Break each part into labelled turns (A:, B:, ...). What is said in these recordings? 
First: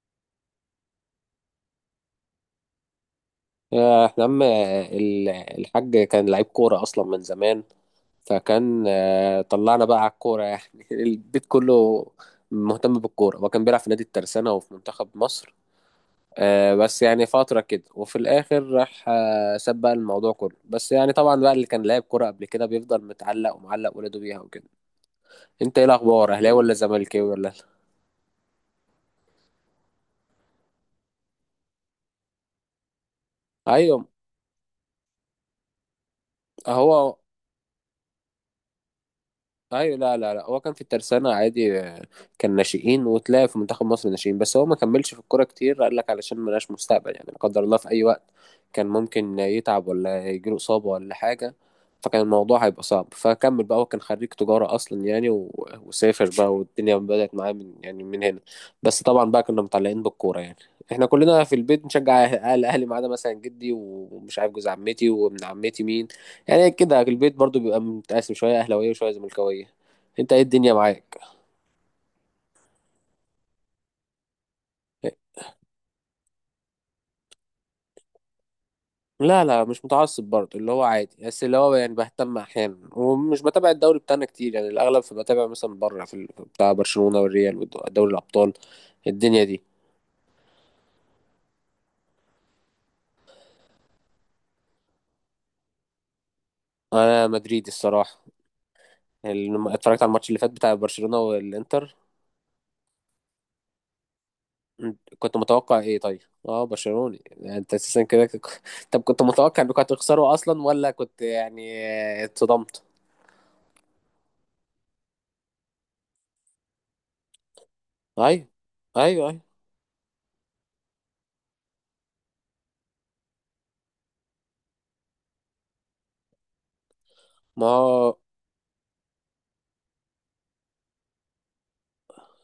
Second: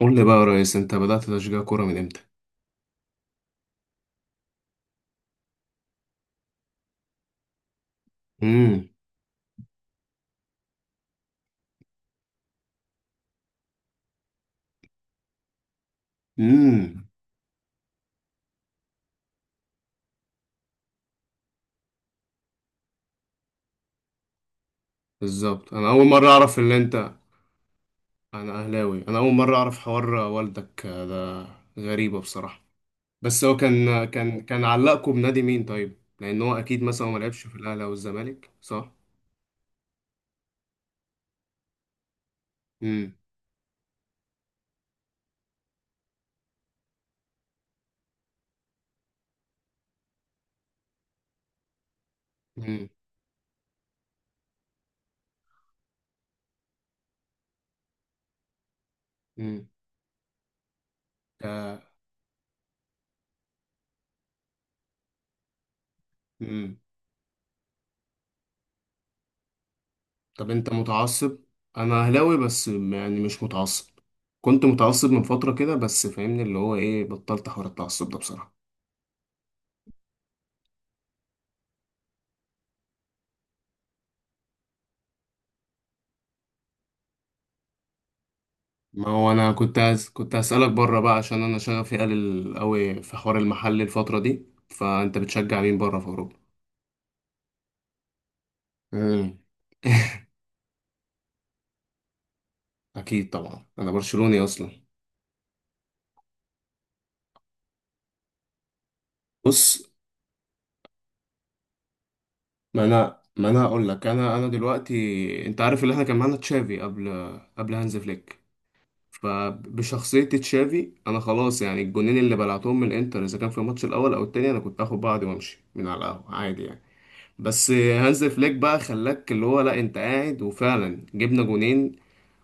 A: قول لي بقى يا ريس، انت بدأت تشجيع كورة من امتى؟
B: يا احنا عم ال- الحاج كان لعيب كورة أصلا من زمان. فكان
A: امم.
B: آه، طلعنا بقى على الكورة يعني البيت كله مهتم بالكورة، وكان بيلعب في نادي الترسانة وفي منتخب مصر. بس
A: امم.
B: يعني فترة كده، وفي الآخر راح، ساب بقى الموضوع كله. بس يعني طبعا بقى اللي كان لاعب كورة قبل كده بيفضل متعلق ومعلق ولاده بيها وكده.
A: بالظبط،
B: انت ايه
A: انا اول مرة
B: الأخبار؟ أهلاوي
A: اعرف ان
B: ولا
A: انت.
B: زملكاوي ولا؟
A: انا اهلاوي. انا اول مرة اعرف حوار والدك ده، غريبة بصراحة. بس هو كان
B: أيوه.
A: كان كان علقكم بنادي مين طيب؟ لان هو اكيد مثلا ما
B: هو
A: لعبش في الاهلي او الزمالك، صح؟
B: ايوه، لا لا لا، هو كان في الترسانة عادي. كان ناشئين،
A: امم.
B: وتلاقي في منتخب مصر ناشئين، بس هو ما كملش في الكورة كتير. قال لك علشان ملهاش مستقبل يعني، لا قدر الله، في اي وقت كان ممكن يتعب ولا يجيله إصابة ولا حاجة، فكان الموضوع هيبقى
A: امم.
B: صعب. فكمل بقى، هو كان خريج تجارة أصلا يعني وسافر بقى، والدنيا بدأت معاه من، يعني، من هنا. بس طبعا بقى كنا
A: امم.
B: متعلقين بالكورة يعني. احنا كلنا في
A: آه.
B: البيت بنشجع أهل الأهلي، ما عدا مثلا جدي ومش عارف جوز عمتي وابن عمتي مين. يعني
A: امم.
B: كده البيت برضو بيبقى متقاسم، شوية أهلاوية وشوية زملكاوية. أنت إيه
A: طب انت
B: الدنيا معاك؟
A: متعصب؟ انا اهلاوي بس يعني مش متعصب. كنت متعصب من فترة كده بس فاهمني اللي هو ايه، بطلت حوار التعصب ده بصراحة.
B: لا لا، مش متعصب برضو، اللي هو عادي، بس اللي هو يعني بهتم أحيانا، ومش بتابع الدوري بتاعنا كتير يعني، الأغلب فبتابع مثلا بره بتاع برشلونة والريال ودوري الأبطال.
A: ما هو
B: الدنيا
A: انا
B: دي،
A: كنت هسألك بره بقى، عشان انا شغفي قليل قوي في حوار المحل الفترة دي. فانت بتشجع مين بره في اوروبا؟
B: أنا مدريدي الصراحة.
A: امم.
B: اتفرجت على الماتش اللي فات بتاع برشلونة والإنتر.
A: اكيد طبعا، انا برشلوني اصلا.
B: انت كنت متوقع إيه طيب؟ أه، برشلوني يعني، أنت أساسا كده طب كنت متوقع إنكم
A: بص،
B: هتخسروا أصلا، ولا كنت يعني اتصدمت؟
A: ما انا هقول لك، انا دلوقتي، انت عارف اللي احنا كان معانا تشافي قبل، قبل هانز فليك.
B: ايوه، ايوه، ايوه.
A: فبشخصية تشافي انا خلاص، يعني الجونين اللي بلعتهم من الانتر، اذا كان في الماتش الاول او التاني انا كنت اخد بعضي وامشي من على القهوة عادي يعني.
B: ما
A: بس
B: هو
A: هانز فليك بقى خلاك اللي هو، لا، انت قاعد، وفعلا جبنا جونين.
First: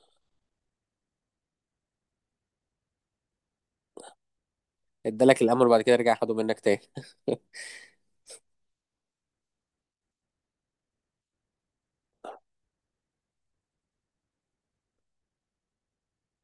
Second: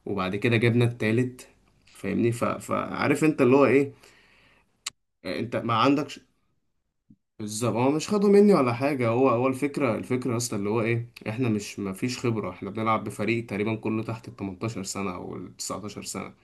A: وبعد كده جبنا التالت. فاهمني. فعارف انت اللي هو ايه.
B: ادالك
A: انت
B: الامل
A: ما
B: وبعد كده رجع
A: عندكش.
B: خده منك تاني.
A: بالظبط، هو مش خده مني ولا حاجة. هو الفكرة اصلا اللي هو ايه، احنا مش، ما فيش خبرة. احنا بنلعب بفريق تقريبا كله تحت ال 18 سنة او ال 19 سنة.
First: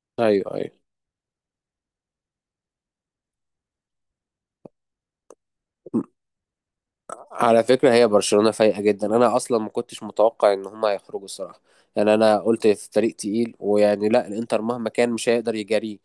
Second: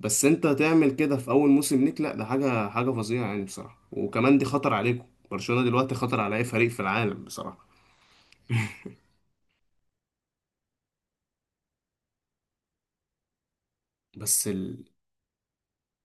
A: بس انت
B: ايوه، ايوه.
A: تعمل كده في اول موسم ليك؟ لا، ده حاجة حاجة فظيعة يعني بصراحة. وكمان دي خطر عليكم. برشلونة دلوقتي خطر على اي فريق في العالم
B: على
A: بصراحة.
B: فكره هي برشلونه فايقه جدا، انا اصلا ما كنتش متوقع ان هما هيخرجوا الصراحه. يعني انا قلت الفريق تقيل، ويعني لا،
A: بس
B: الانتر
A: ال...
B: مهما كان مش هيقدر يجاريه.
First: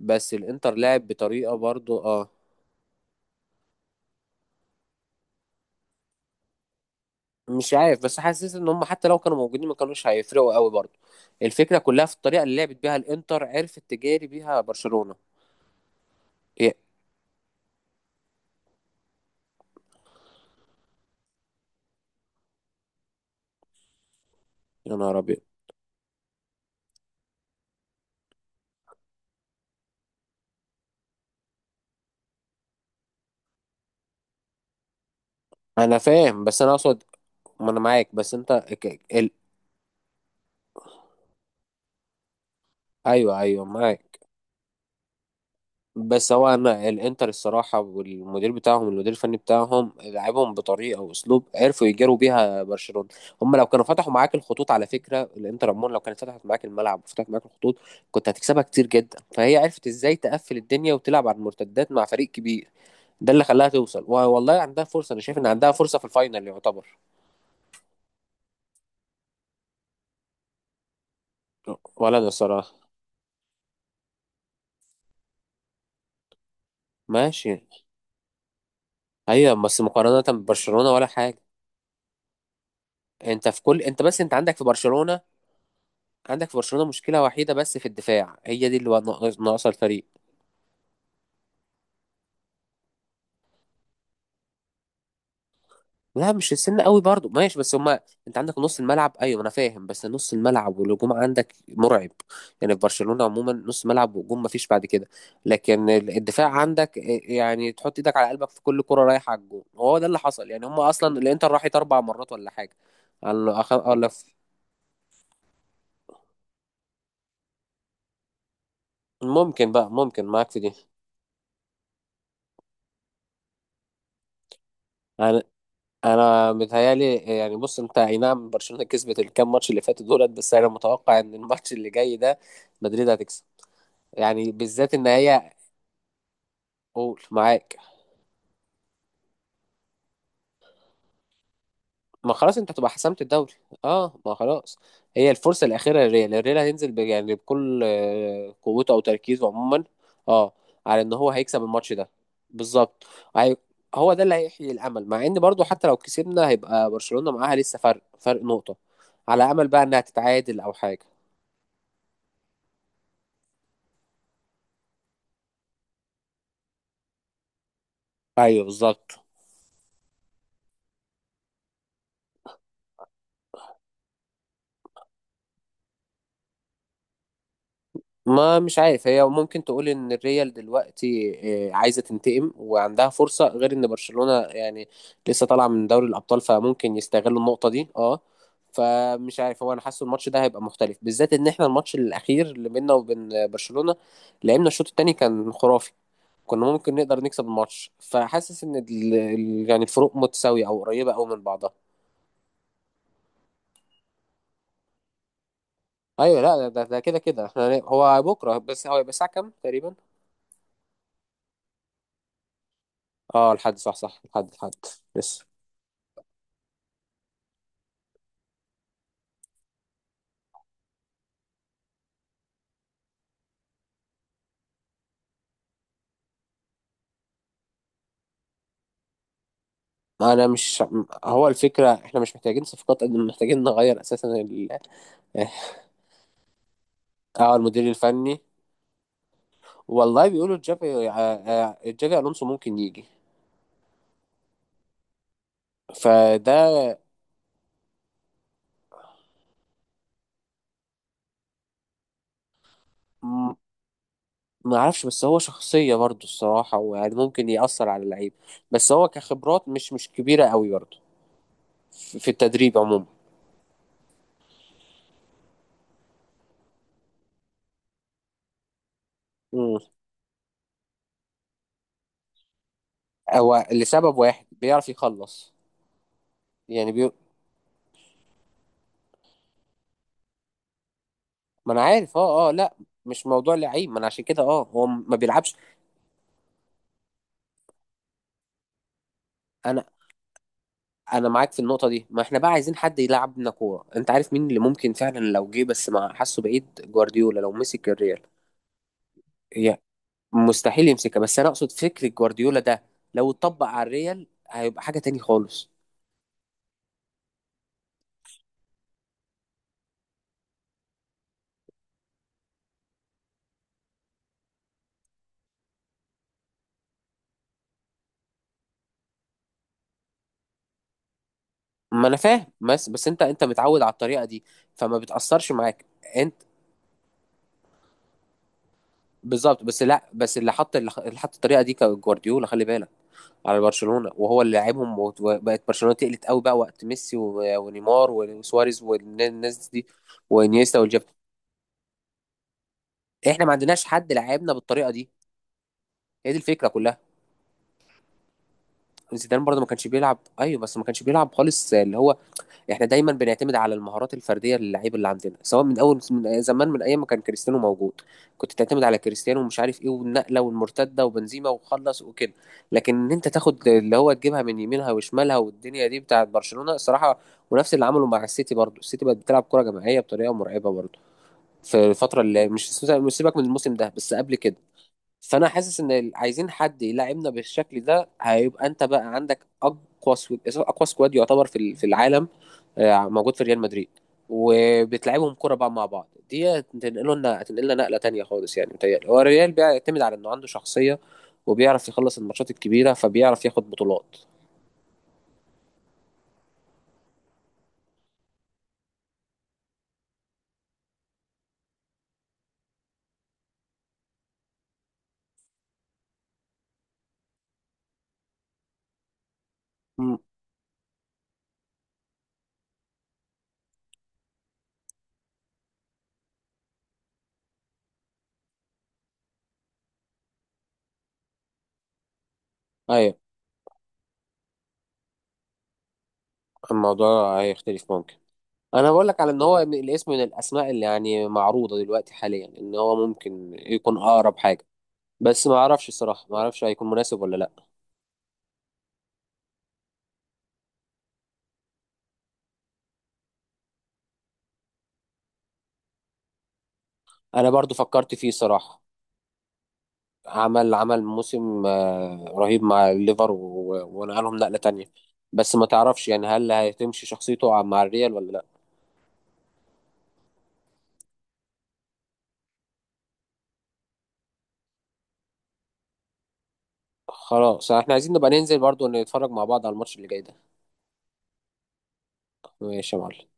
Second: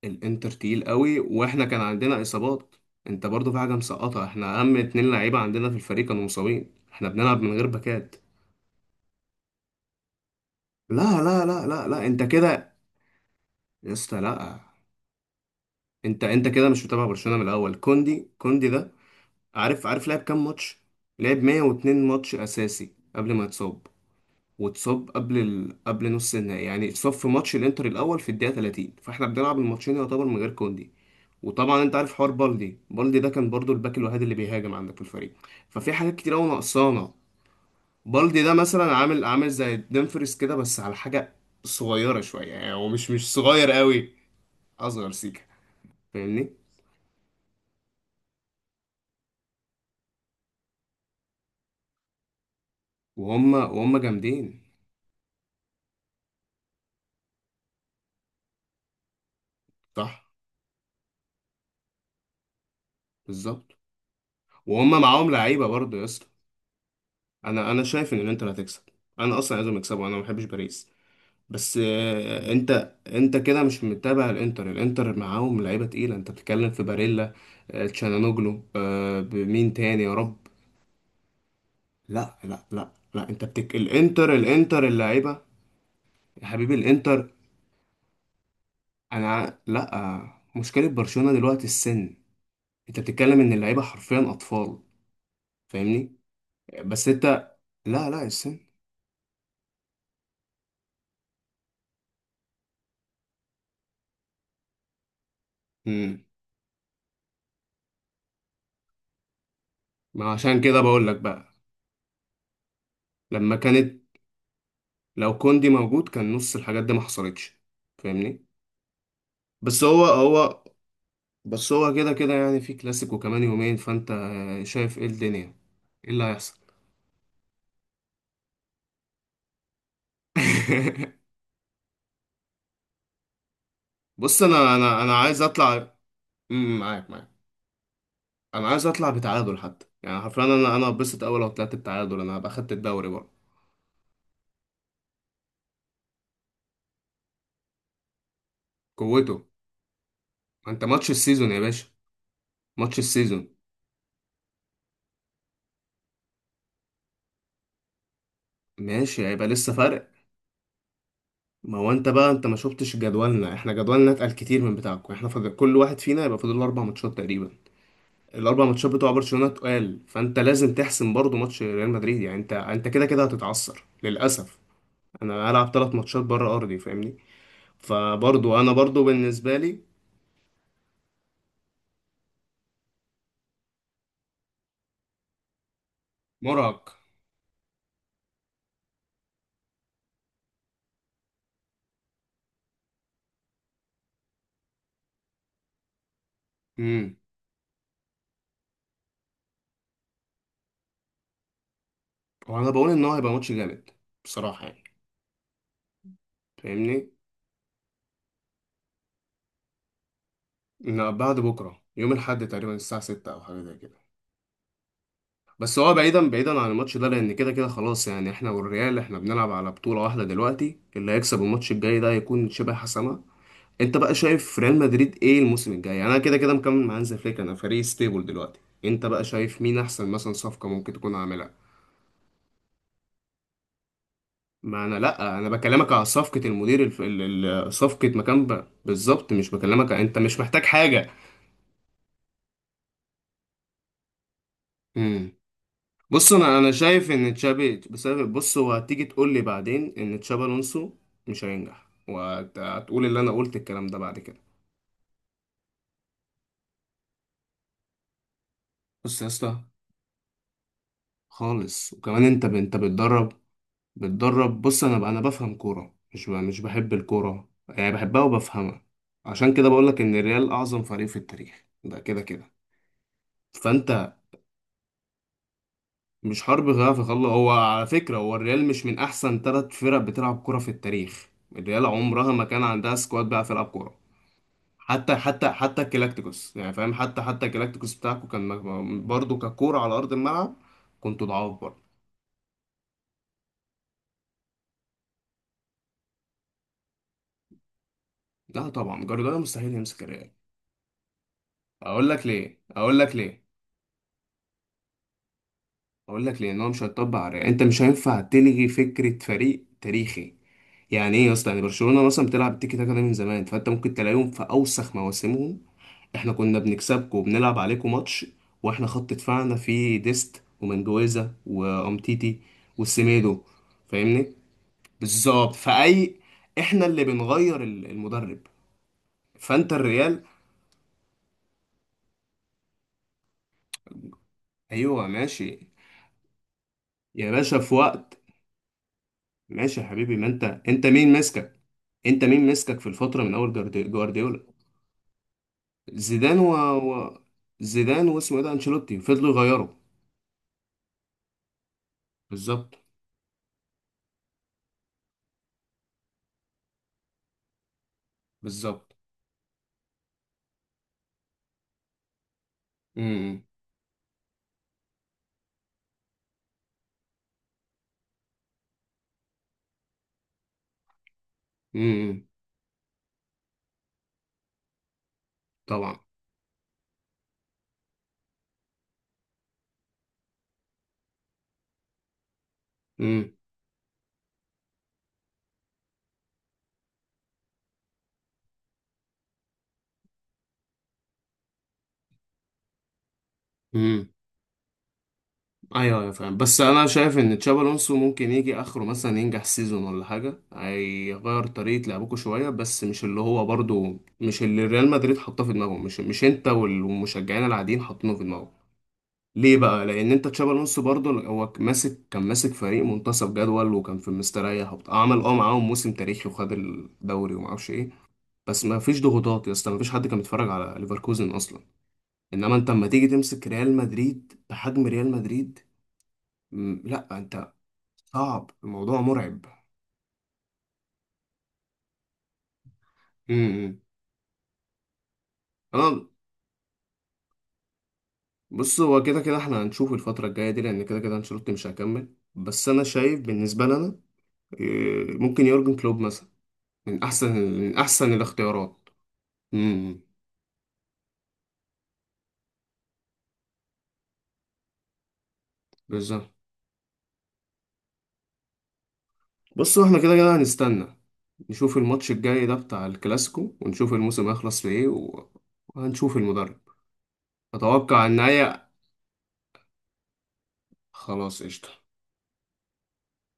B: بس
A: الانتر
B: الانتر
A: تقيل
B: لعب
A: قوي
B: بطريقه
A: واحنا كان
B: برضو،
A: عندنا
B: اه.
A: اصابات. انت برضو في حاجه مسقطه، احنا اهم اتنين لعيبه عندنا في الفريق كانوا مصابين، احنا بنلعب من غير
B: مش عارف،
A: باكات.
B: بس حاسس ان هم حتى لو كانوا موجودين ما كانوش هيفرقوا قوي برضو.
A: لا لا لا
B: الفكره
A: لا لا،
B: كلها في
A: انت
B: الطريقه اللي
A: كده.
B: لعبت بيها الانتر، عرفت
A: يا اسطى،
B: تجاري
A: لا.
B: بيها برشلونه.
A: انت كده
B: يا
A: مش متابع برشلونه من الاول. كوندي، كوندي ده، عارف؟ عارف لعب كام ماتش؟ لعب 102 ماتش اساسي قبل ما يتصاب.
B: يا
A: واتصاب
B: نهار ابيض.
A: قبل نص النهائي، يعني اتصاب في ماتش الانتر الاول في الدقيقه 30، فاحنا بنلعب الماتشين يعتبر من غير كوندي. وطبعا انت عارف حوار بالدي، بالدي ده كان برضو الباك الوحيد اللي بيهاجم عندك في الفريق. ففي
B: انا
A: حاجات كتير
B: فاهم،
A: قوي
B: بس انا اقصد،
A: ناقصانا.
B: ما انا معاك، بس
A: بالدي ده مثلا عامل عامل زي ديمفريس كده، بس على حاجه صغيره شويه، يعني هو مش
B: ايوه، ايوه،
A: صغير قوي.
B: معاك.
A: اصغر سيكه.
B: بس هو
A: فاهمني.
B: انا الانتر الصراحه، والمدير بتاعهم، المدير الفني بتاعهم، لعبهم بطريقه واسلوب عرفوا يجاروا بيها برشلونه.
A: وهم
B: هم لو كانوا
A: وهم
B: فتحوا معاك
A: جامدين.
B: الخطوط، على فكره الانتر عموما لو كانت فتحت معاك الملعب وفتحت معاك الخطوط، كنت هتكسبها كتير جدا. فهي عرفت ازاي
A: صح.
B: تقفل الدنيا وتلعب على المرتدات مع فريق كبير. ده اللي خلاها
A: بالظبط،
B: توصل، والله عندها
A: وهم
B: فرصه، انا
A: معاهم
B: شايف ان
A: لعيبه
B: عندها
A: برضو
B: فرصه
A: يا
B: في
A: اسطى.
B: الفاينل يعتبر.
A: انا شايف ان الانتر هتكسب. انا اصلا عايزهم يكسبوا، انا ما بحبش باريس. بس
B: ولا انا الصراحه،
A: انت كده مش متابع الانتر. الانتر معاهم لعيبه تقيله، انت بتتكلم في باريلا،
B: ماشي.
A: تشانانوجلو،
B: ايوه،
A: بمين
B: بس
A: تاني يا
B: مقارنه
A: رب.
B: ببرشلونه ولا حاجه.
A: لا لا لا لا،
B: انت في كل انت بس
A: الانتر
B: انت عندك في
A: الانتر
B: برشلونة،
A: اللعيبه. يا
B: عندك في
A: حبيبي
B: برشلونة مشكلة
A: الانتر.
B: وحيدة بس في الدفاع، هي دي اللي هو
A: انا ع-
B: ناقصه
A: لا
B: الفريق.
A: آه، مشكله برشلونه دلوقتي السن. انت بتتكلم ان اللعيبه حرفيا اطفال. فاهمني.
B: لا، مش السن قوي
A: بس
B: برضو،
A: انت.
B: ماشي، بس هما.
A: لا لا،
B: انت عندك
A: السن.
B: نص الملعب، ايوه انا فاهم، بس نص الملعب والهجوم عندك مرعب. يعني في برشلونة عموما نص ملعب وهجوم، مفيش بعد كده. لكن
A: مم.
B: الدفاع عندك، يعني تحط ايدك على قلبك في كل كرة رايحة على الجون، وهو ده اللي
A: ما
B: حصل
A: عشان
B: يعني.
A: كده
B: هما
A: بقول لك
B: اصلا الانتر
A: بقى،
B: راحت 4 مرات ولا حاجة.
A: لما
B: على
A: كانت،
B: على-
A: لو كوندي موجود كان نص الحاجات دي ما حصلتش. فاهمني.
B: ممكن
A: بس
B: بقى،
A: هو
B: ممكن معاك في
A: هو بس هو كده كده يعني، في كلاسيكو كمان يومين. فانت شايف ايه
B: دي.
A: الدنيا؟ ايه اللي
B: انا
A: هيحصل؟
B: متهيالي يعني، بص، انت اي نعم برشلونه كسبت الكام ماتش اللي فاتوا دولت، بس انا متوقع ان الماتش اللي جاي ده مدريد هتكسب.
A: بص
B: يعني
A: انا
B: بالذات
A: انا
B: ان
A: انا عايز
B: هي،
A: اطلع. أمم، معاك
B: قول
A: معاك.
B: معاك.
A: انا عايز اطلع بتعادل حتى، يعني حرفيا انا اتبسط. اول لو طلعت بتعادل
B: ما
A: انا هبقى
B: خلاص، انت
A: خدت
B: هتبقى
A: الدوري
B: حسمت
A: بقى.
B: الدوري. اه، ما خلاص. هي الفرصه الاخيره للريال، الريال هينزل يعني بكل، قوته او
A: قوته.
B: تركيزه عموما. اه،
A: ما انت
B: على
A: ماتش
B: ان هو
A: السيزون يا
B: هيكسب
A: باشا.
B: الماتش ده.
A: ماتش
B: بالظبط.
A: السيزون.
B: هي- هو ده اللي هيحيي الامل، مع ان برضو حتى لو كسبنا هيبقى برشلونه معاها لسه فرق نقطه،
A: ماشي، هيبقى
B: على امل
A: لسه
B: بقى انها
A: فرق.
B: تتعادل او حاجه.
A: ما هو انت بقى، ما شفتش جدولنا؟ احنا جدولنا اتقل كتير من بتاعكم. احنا فاضل كل واحد فينا يبقى فاضل له اربع ماتشات تقريبا.
B: ايوه،
A: الاربع ماتشات بتوع
B: بالظبط.
A: برشلونه تقال، فانت لازم تحسم برضو ماتش ريال مدريد. يعني انت كده كده هتتعثر للاسف. انا هلعب ثلاث ماتشات بره ارضي فاهمني.
B: ما
A: فبرضو انا
B: مش
A: برضو
B: عارف، هي
A: بالنسبه
B: ممكن
A: لي
B: تقول ان الريال دلوقتي عايزه تنتقم وعندها فرصه، غير ان برشلونه يعني لسه طالعه من دوري الابطال،
A: مرهق.
B: فممكن يستغلوا النقطه دي، اه. فمش عارف، هو انا حاسه الماتش ده هيبقى مختلف، بالذات ان احنا الماتش الاخير اللي بيننا وبين برشلونه لعبنا الشوط الثاني كان خرافي. كنا ممكن
A: امم.
B: نقدر نكسب الماتش. فحاسس ان يعني الفروق متساويه او قريبه قوي من بعضها.
A: وانا بقول ان هو هيبقى ماتش جامد بصراحه يعني.
B: ايوه، لا، ده
A: فاهمني.
B: كده كده، هو بكره، بس هو هيبقى الساعه كام تقريبا؟
A: إن بعد بكره يوم الاحد تقريبا الساعه 6 او
B: اه،
A: حاجه زي
B: الحد، صح
A: كده.
B: صح، الحد. بس
A: بس هو بعيدا بعيدا عن الماتش ده لان كده كده خلاص يعني. احنا والريال احنا بنلعب على بطوله واحده دلوقتي. اللي هيكسب الماتش الجاي ده هيكون شبه حسمه. انت بقى شايف ريال مدريد ايه الموسم الجاي؟ يعني انا كده كده مكمل مع هانز فليك، انا فريق ستيبل دلوقتي. انت بقى شايف مين احسن مثلا
B: انا
A: صفقة
B: مش
A: ممكن تكون
B: هو
A: عاملها؟
B: الفكره، احنا مش محتاجين صفقات قد ما محتاجين نغير اساسا
A: ما انا لا، انا
B: اه.
A: بكلمك على صفقة المدير الف... ال- ال-
B: المدير
A: صفقة
B: الفني،
A: مكان بقى بالظبط، مش بكلمك انت
B: والله
A: مش
B: بيقولوا
A: محتاج
B: جافي
A: حاجة.
B: آه، آه، جافي الونسو ممكن يجي،
A: امم. بص انا
B: فده.
A: شايف ان تشابي بسبب، بص هو هتيجي تقول لي بعدين ان تشابي الونسو مش هينجح، وهتقول اللي انا
B: م-
A: قلت الكلام ده بعد كده.
B: ما اعرفش، بس هو شخصيه برضه الصراحه، ويعني ممكن ياثر على اللعيب. بس هو
A: بص يا اسطى،
B: كخبرات مش كبيره قوي برضه،
A: خالص.
B: في
A: وكمان
B: في
A: انت
B: التدريب عموما.
A: بتدرب. بص انا بفهم كوره، مش بحب الكوره يعني، بحبها وبفهمها. عشان كده
B: مم.
A: بقولك ان الريال اعظم فريق في التاريخ ده كده كده.
B: هو
A: فانت
B: لسبب واحد بيعرف يخلص.
A: مش حرب
B: يعني
A: غاف يخلص هو على فكره. هو الريال مش من احسن ثلاث فرق بتلعب كوره في التاريخ.
B: ما انا
A: الريال
B: عارف،
A: عمرها ما
B: اه اه،
A: كان
B: لا،
A: عندها
B: مش
A: سكواد بقى
B: موضوع
A: تلعب
B: لعيب،
A: كوره.
B: ما انا عشان كده. اه،
A: حتى
B: ما
A: حتى
B: بيلعبش.
A: حتى الكلاكتيكوس يعني فاهم، حتى الكلاكتيكوس بتاعكم برضه ككوره
B: انا
A: على ارض الملعب كنتوا
B: انا معاك في
A: ضعاف برضه.
B: النقطه دي. ما احنا بقى عايزين حد يلعبنا كوره، انت عارف مين اللي ممكن فعلا لو جه؟ بس ما حاسه بعيد. جوارديولا لو مسك الريال.
A: لا طبعا، جوارديولا مستحيل
B: هي
A: يمسك الريال.
B: مستحيل يمسكها، بس انا اقصد
A: اقول
B: فكر
A: لك
B: جوارديولا
A: ليه،
B: ده
A: اقول لك
B: لو
A: ليه.
B: اتطبق على الريال هيبقى حاجه تاني خالص.
A: اقول لك، لان هو مش هيطبق على، انت مش هينفع تلغي فكره فريق تاريخي. يعني ايه يا اسطى؟ يعني برشلونه مثلا بتلعب التيكي تاكا ده من زمان، فانت ممكن تلاقيهم في اوسخ مواسمهم، احنا كنا بنكسبكم وبنلعب عليكم ماتش واحنا خط دفاعنا فيه ديست ومنجويزا
B: ما انا
A: وامتيتي
B: فاهم، بس، انت
A: والسيميدو.
B: انت متعود على الطريقه
A: فاهمني.
B: دي، فما بتاثرش
A: بالظبط
B: معاك.
A: فاي.
B: انت
A: احنا اللي بنغير المدرب.
B: بالظبط،
A: فانت
B: بس، لا،
A: الريال.
B: بس اللي حط الطريقه دي كان جوارديولا، خلي بالك. على برشلونة، وهو اللي لعبهم
A: ايوه
B: وبقت
A: ماشي.
B: برشلونة تقلت قوي بقى وقت ميسي
A: يا باشا في
B: ونيمار
A: وقت.
B: وسواريز والناس
A: ماشي يا
B: دي،
A: حبيبي، ما انت
B: وانيستا
A: انت
B: والجاب.
A: مين ماسكك؟ انت مين ماسكك في الفتره من
B: احنا
A: اول
B: ما عندناش حد
A: جوارديولا،
B: لعبنا بالطريقة دي، هي
A: زيدان
B: دي
A: و...
B: الفكرة كلها.
A: و... زيدان واسمه ايه ده، انشيلوتي، فضلوا
B: زيدان برضه ما
A: يغيروا.
B: كانش بيلعب، ايوه، بس ما كانش بيلعب خالص اللي هو.
A: بالظبط.
B: احنا دايما بنعتمد على المهارات الفرديه للعيب اللي عندنا، سواء من اول من زمان من ايام ما كان كريستيانو موجود، كنت تعتمد
A: بالظبط.
B: على كريستيانو ومش عارف ايه والنقله والمرتده وبنزيما، وخلص وكده. لكن
A: امم.
B: ان انت
A: امم.
B: تاخد اللي هو تجيبها من يمينها وشمالها، والدنيا دي بتاعت برشلونه الصراحه. ونفس اللي عمله مع السيتي، برضو السيتي بقت بتلعب كره جماعيه بطريقه مرعبه برضو،
A: إمم.
B: في الفتره
A: إمم.
B: اللي مش سيبك من الموسم ده، بس قبل كده. فانا حاسس ان
A: طبعا.
B: عايزين حد يلعبنا بالشكل ده. هيبقى انت بقى عندك اقوى سكواد، اقوى سكواد يعتبر في العالم،
A: امم.
B: موجود في ريال مدريد. وبتلعبهم كرة بقى مع بعض دي هتنقله لنا هتنقلنا نقلة تانية خالص. يعني متهيألي هو الريال بيعتمد على انه عنده شخصية وبيعرف يخلص الماتشات الكبيرة، فبيعرف ياخد
A: امم.
B: بطولات.
A: ايوه ايوه فاهم، بس انا شايف ان تشابي الونسو ممكن يجي اخره مثلا ينجح سيزون ولا حاجه. هيغير طريقه لعبكم شويه، بس مش اللي هو برضو، مش اللي ريال مدريد حاطاه في دماغهم، مش انت والمشجعين العاديين حاطينه في دماغهم. ليه بقى؟ لان
B: مم.
A: انت تشابي الونسو برضه هو كان ماسك فريق منتصف جدول، وكان في مستريح وبتاع، عمل معاهم موسم تاريخي وخد الدوري وما اعرفش ايه. بس ما فيش ضغوطات يا اسطى، ما فيش حد كان بيتفرج على ليفركوزن اصلا. انما انت اما تيجي
B: ايوه،
A: تمسك ريال مدريد بحجم ريال مدريد. لا
B: الموضوع
A: انت.
B: هيختلف ممكن.
A: صعب،
B: انا
A: الموضوع
B: بقول لك على ان
A: مرعب.
B: هو الاسم، من الاسماء اللي يعني معروضة دلوقتي حاليا، ان هو ممكن
A: امم.
B: يكون اقرب حاجة. بس ما اعرفش
A: انا.
B: الصراحه، ما اعرفش هيكون مناسب ولا لا.
A: بص هو كده كده احنا هنشوف الفتره الجايه دي، لان كده كده انشيلوتي مش هيكمل. بس انا شايف بالنسبه لنا ممكن يورجن كلوب مثلا
B: انا برضو
A: من احسن
B: فكرت فيه صراحه.
A: الاختيارات. امم.
B: عمل موسم، رهيب مع الليفر ونقلهم نقله تانية. بس ما تعرفش يعني
A: بالظبط.
B: هل هتمشي شخصيته مع الريال ولا لا.
A: بص احنا كده كده هنستنى، نشوف الماتش الجاي ده بتاع الكلاسيكو، ونشوف الموسم هيخلص في ايه وهنشوف المدرب.
B: خلاص، احنا
A: اتوقع
B: عايزين
A: ان
B: نبقى ننزل
A: هي.
B: برضو نتفرج مع بعض على الماتش اللي جاي ده.
A: خلاص قشطة.
B: ماشي يا معلم.